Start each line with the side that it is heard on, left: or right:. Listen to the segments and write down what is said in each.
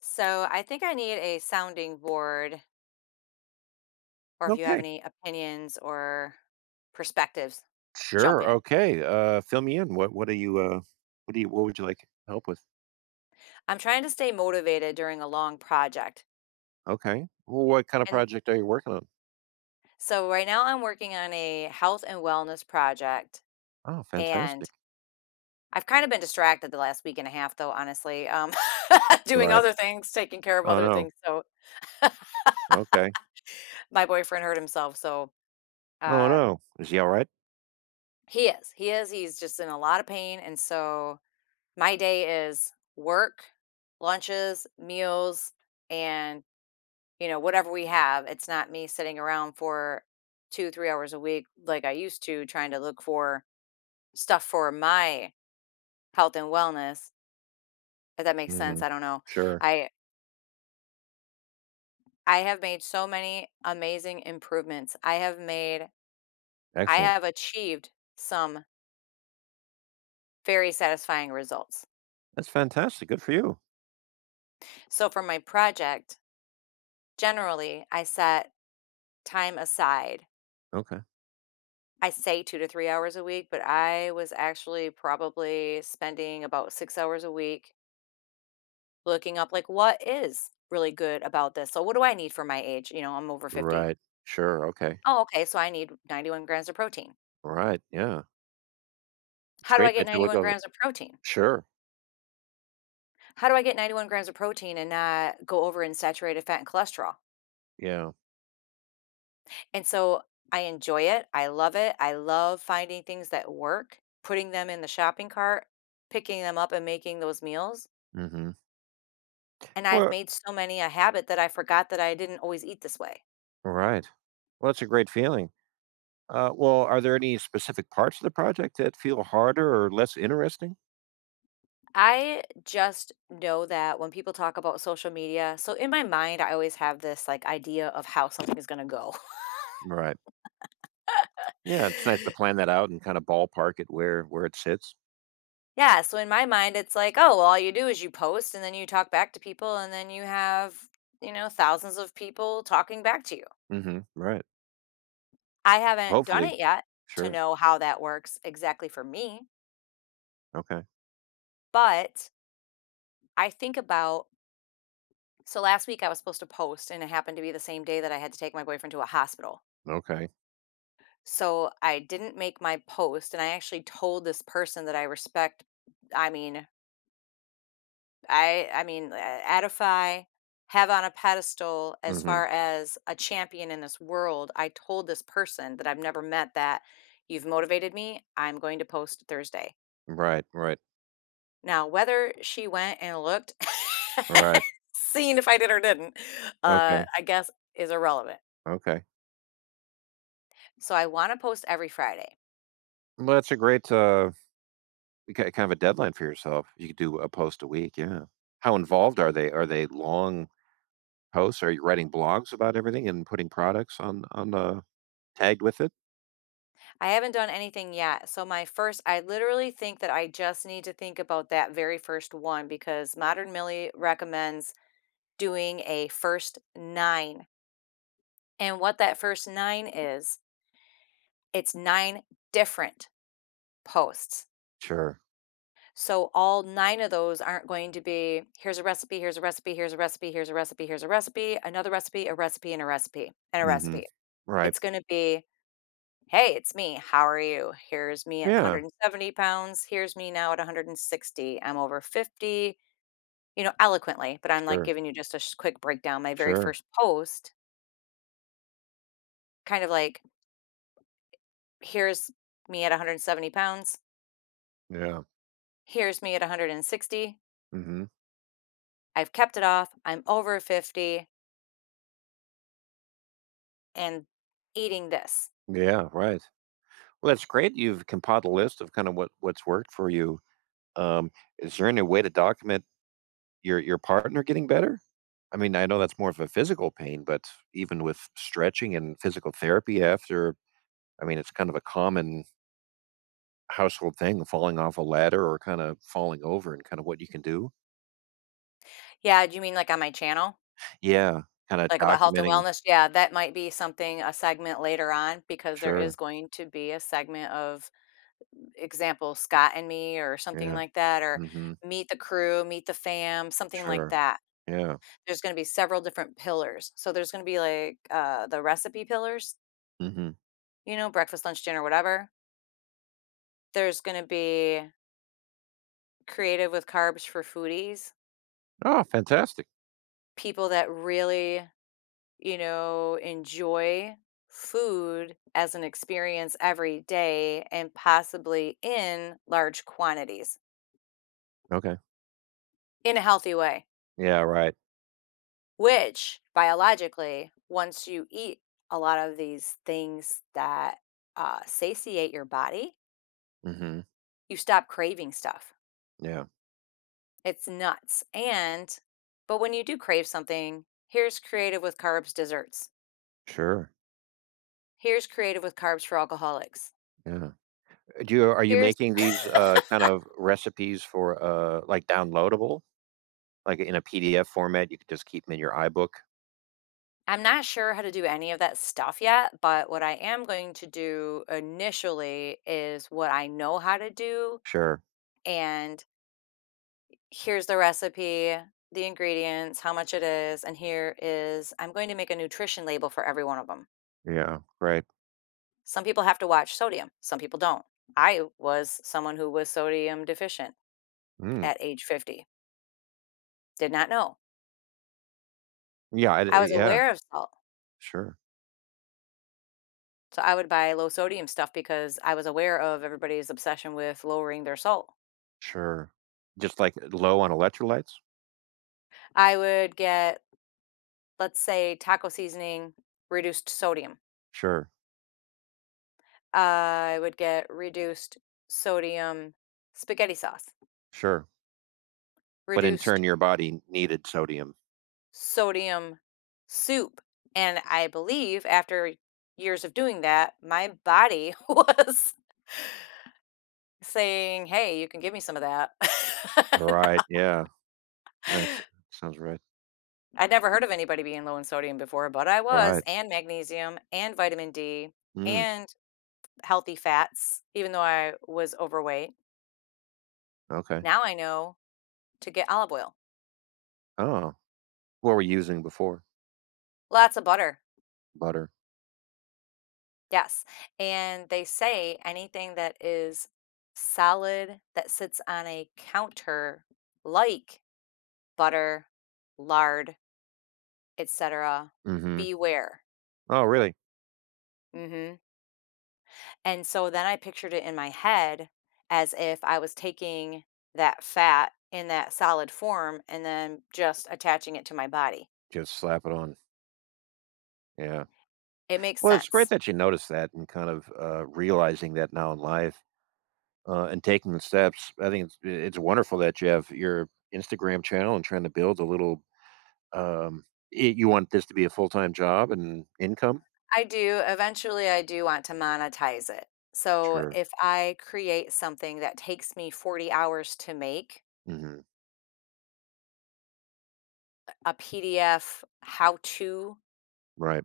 left: So I think I need a sounding board, or if you have
right: Okay.
left: any opinions or perspectives, jump
right: Sure.
left: in.
right: Okay. Fill me in. What are you? What do you? What would you like help with?
left: I'm trying to stay motivated during a long project.
right: Okay. Well, what kind of
left: And
right: project are you working on?
left: so right now I'm working on a health and wellness project.
right: Oh,
left: And
right: fantastic.
left: I've kind of been distracted the last week and a half, though, honestly, doing
right: Right.
left: other things, taking care of
right: Oh
left: other
right: no.
left: things. So
right: Okay.
left: my boyfriend hurt himself. So
right: Oh
left: uh,
right: no. Is he all right?
left: he's just in a lot of pain. And so my day is work, lunches, meals, and whatever we have. It's not me sitting around for 2, 3 hours a week like I used to, trying to look for stuff for my health and wellness. If that makes
right: Mm-hmm.
left: sense, I don't know.
right: Sure.
left: I I have made so many amazing improvements. I
right: Excellent.
left: have achieved some very satisfying results.
right: That's fantastic. Good for you.
left: So for my project, generally I set time aside.
right: Okay.
left: I say 2 to 3 hours a week, but I was actually probably spending about 6 hours a week looking up, like, "What is really good about this? So what do I need for my age?" You know, I'm over 50.
right: Right. Sure. Okay.
left: "Oh, okay, so I need 91 grams of protein.
right: All right. Yeah. It's
left: How do I
right: great
left: get
right: that you look
left: 91
right: over.
left: grams of protein?
right: Sure.
left: How do I get 91 grams of protein and not go over in saturated fat and cholesterol?"
right: Yeah.
left: And so I enjoy it, I love finding things that work, putting them in the shopping cart, picking them up and making those meals.
right: Mm-hmm.
left: And I've
right: Well.
left: made so many a habit that I forgot that I didn't always eat this way.
right: Right. Well, that's a great feeling. Well, are there any specific parts of the project that feel harder or less interesting?
left: I just know that when people talk about social media, so in my mind, I always have this like idea of how something is going to go.
right: Right. Yeah, it's nice to plan that out and kinda ballpark it where it sits.
left: Yeah. So in my mind, it's like, oh, well, all you do is you post and then you talk back to people and then you have, thousands of people talking back to you.
right: Mhm, right.
left: I haven't done
right: Hopefully.
left: it yet to
right: Sure.
left: know how that works exactly for me,
right: Okay.
left: but I think about, so last week I was supposed to post and it happened to be the same day that I had to take my boyfriend to a hospital.
right: Okay.
left: So I didn't make my post and I actually told this person that I respect, I mean, I I mean, uh, edify, have on a pedestal as
right: Mhm.
left: far as a champion in this world. I told this person that I've never met that you've motivated me. I'm going to post Thursday.
right: Right, right,
left: Now, whether she went and looked
right: right.
left: seen if I did or didn't,
right: Okay,
left: I guess is irrelevant.
right: okay.
left: So I want to post every Friday.
right: Well, that's a great, ki kind of a deadline for yourself. You could do a post a week, yeah. How involved are they? Are they long posts? Are you writing blogs about everything and putting products on tagged with it?
left: I haven't done anything yet. So my first I literally think that I just need to think about that very first one because Modern Millie recommends doing a first 9. And what that first 9 is, it's 9 different posts.
right: Sure.
left: So all 9 of those aren't going to be here's a recipe, here's a recipe, here's a recipe, here's a recipe, here's a recipe, another recipe, a recipe and a recipe and a
right: Mhm.
left: recipe.
right: Right.
left: It's going to be, "Hey, it's me. How are you? Here's me at
right: Yeah.
left: 170 pounds. Here's me now at 160. I'm over 50," eloquently, but I'm like
right: Sure.
left: giving you just a quick breakdown. My very
right: Sure.
left: first post, kind of like, here's me at 170 pounds.
right: Yeah.
left: Here's me at 160.
right: Mhm.
left: I've kept it off. I'm over 50 and eating this.
right: Yeah, right. Well, that's great you've compiled a list of kind of what's worked for you. Um, is there any way to document your partner getting better? I mean, I know that's more of a physical pain, but even with stretching and physical therapy after, I mean, it's kind of a common household thing, falling off a ladder or kind of falling over and kind of what you can do.
left: Yeah, do you mean like on my channel?
right: Yeah, kind of
left: Like about health and
right: documenting.
left: wellness? Yeah, that might be something, a segment later on, because there
right: Sure.
left: is going to be a segment of example, Scott and me or something
right: Yeah.
left: like that, or
right: mm hmm
left: meet the crew, meet the fam, something like
right: Sure.
left: that.
right: Yeah.
left: There's going to be several different pillars. So there's going to be like the recipe pillars,
right: mm hmm
left: breakfast, lunch, dinner, whatever. There's going to be creative with carbs for foodies,
right: Oh, fantastic.
left: people that really, enjoy food as an experience every day and possibly in large quantities
right: Okay.
left: in a healthy way.
right: Yeah. Right.
left: Which, biologically, once you eat a lot of these things that, satiate your body,
right: mm hmm
left: you stop craving stuff.
right: Yeah.
left: It's nuts, and but when you do crave something, here's creative with carbs desserts.
right: Sure.
left: Here's creative with carbs for alcoholics.
right: Yeah. Do you are you
left: Here's
right: making these, kind of recipes for, like, downloadable? Like, in a PDF format, you could just keep them in your iBook?
left: I'm not sure how to do any of that stuff yet, but what I am going to do initially is what I know how to do,
right: Sure.
left: and here's the recipe, the ingredients, how much it is, and here is I'm going to make a nutrition label for every one of them.
right: Yeah, right.
left: Some people have to watch sodium, some people don't. I was someone who was sodium deficient
right: Mm.
left: at age 50. Did not know.
right: Yeah, I
left: I was
right: yeah.
left: aware of salt.
right: Sure,
left: So I would buy low sodium stuff because I was aware of everybody's obsession with lowering their salt.
right: sure. Just, like, low on electrolytes?
left: I would get, let's say, taco seasoning, reduced sodium.
right: Sure,
left: I would get reduced sodium spaghetti sauce,
right: sure. But in turn,
left: reduced
right: your body needed sodium.
left: sodium soup. And I believe after years of doing that, my body was saying, "Hey, you can give me some of that."
right: Right, yeah. That's sounds right.
left: I'd never heard of anybody being low in sodium before, but I was,
right: Right.
left: and magnesium, and vitamin D,
right: Mm,
left: and healthy fats, even though I was overweight.
right: okay.
left: Now I know to get olive oil,
right: Oh, what were you using before?
left: lots of butter.
right: Butter.
left: Yes, and they say anything that is solid that sits on a counter like butter, lard, etc.,
right: Mhm.
left: beware.
right: Oh, really?
left: Mhm. And so then I pictured it in my head as if I was taking that fat in that solid form and then just attaching it to my body.
right: Just slap it on. Yeah.
left: It makes
right: Well, it's great
left: sense.
right: that you noticed that and kind of realizing that now in life and taking the steps. I think it's wonderful that you have your Instagram channel and trying to build a little. Um, I you want this to be a full time job and income?
left: I do. Eventually, I do want to monetize it. So
right: Sure.
left: if I create something that takes me 40 hours to make,
right: Hmm.
left: a PDF how to
right: Right.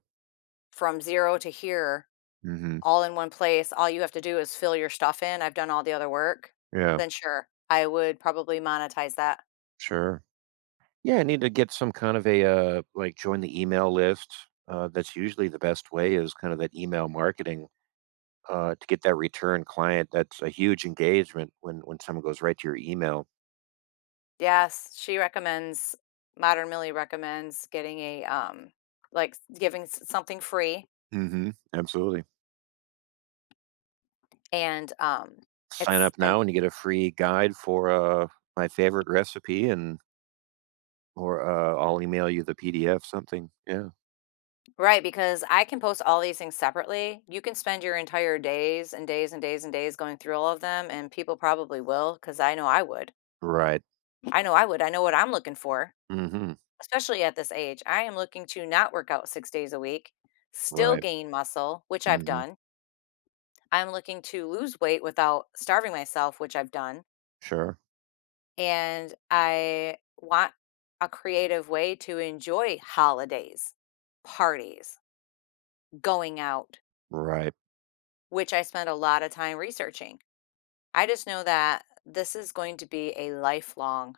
left: from zero to here,
right: Hmm.
left: all in one place, all you have to do is fill your stuff in. I've done all the other work.
right: Yeah.
left: Then sure, I would probably monetize that.
right: Sure. Yeah, I need to get some kind of a like join the email list. That's usually the best way is kind of that email marketing to get that return client. That's a huge engagement when someone goes right to your email.
left: Yes, Modern Millie recommends getting like giving something free
right: Mhm, absolutely.
left: and
right: Sign
left: it's
right: up
left: an
right: now and you get a free guide for, my favorite recipe and or, I'll email you the PDF, something, yeah.
left: Right, because I can post all these things separately. You can spend your entire days and days and days and days going through all of them, and people probably will, because I know I would.
right: Right.
left: I know I would. I know what I'm looking for,
right: Mhm,
left: especially at this age. I am looking to not work out 6 days a week, still
right: right.
left: gain muscle, which I've
right: Mhm,
left: done. I'm looking to lose weight without starving myself, which I've done.
right: sure.
left: And I want a creative way to enjoy holidays, parties, going out,
right: Right,
left: which I spend a lot of time researching. I just know that this is going to be a lifelong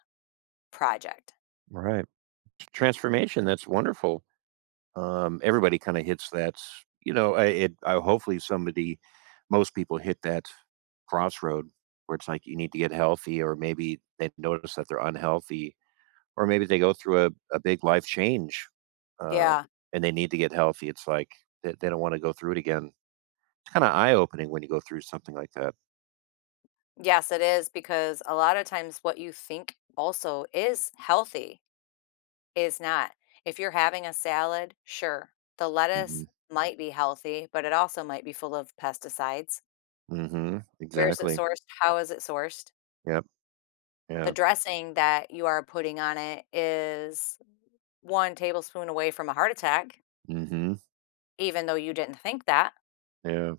left: project.
right: right. Transformation, that's wonderful. Everybody kinda hits that s I it I hopefully somebody most people hit that crossroad where it's like you need to get healthy or maybe they notice that they're unhealthy. Or maybe they go through a big life change, uh,
left: Yeah.
right: and they need to get healthy. It's like they don't wanna go through it again. It's kinda eye opening when you go through something like that.
left: Yes, it is because a lot of times what you think also is healthy is not. If you're having a salad, sure, the lettuce
right: Mhm.
left: might be healthy, but it also might be full of pesticides.
right: Mhm.
left: Where is it
right: Exactly.
left: sourced? How is it sourced?
right: Yep.
left: The
right: Yeah.
left: dressing that you are putting on it is 1 tablespoon away from a heart attack,
right: Mhm.
left: even though you didn't think that,
right: Yeah.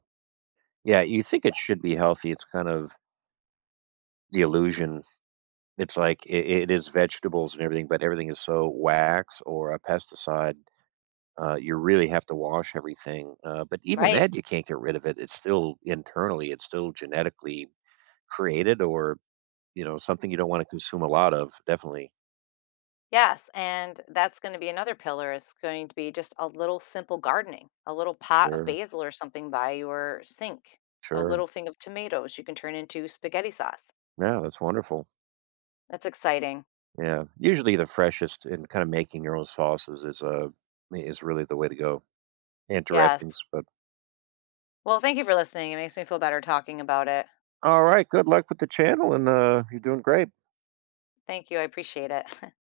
right: Yeah, you think it should be healthy. It's kind of the illusion. It's like it is vegetables and everything, but everything is so wax or a pesticide. You really have to wash everything, but even
left: right?
right: that, you can't get rid of it. It's still internally, it's still genetically created or something you don't wanna consume a lot of, definitely.
left: Yes, and that's gonna be another pillar is going to be just a little simple gardening, a little pot of
right: Sure,
left: basil or something by your sink, a
right: sure.
left: little thing of tomatoes you can turn into spaghetti sauce.
right: Yeah, that's wonderful.
left: That's exciting.
right: Yeah, usually the freshest and kinda making your own sauces is really the way to go, and
left: Yes.
right: dressings, but
left: Well, thank you for listening. It makes me feel better talking about it.
right: alright, good luck with the channel, and, you're doing great.
left: Thank you, I appreciate it.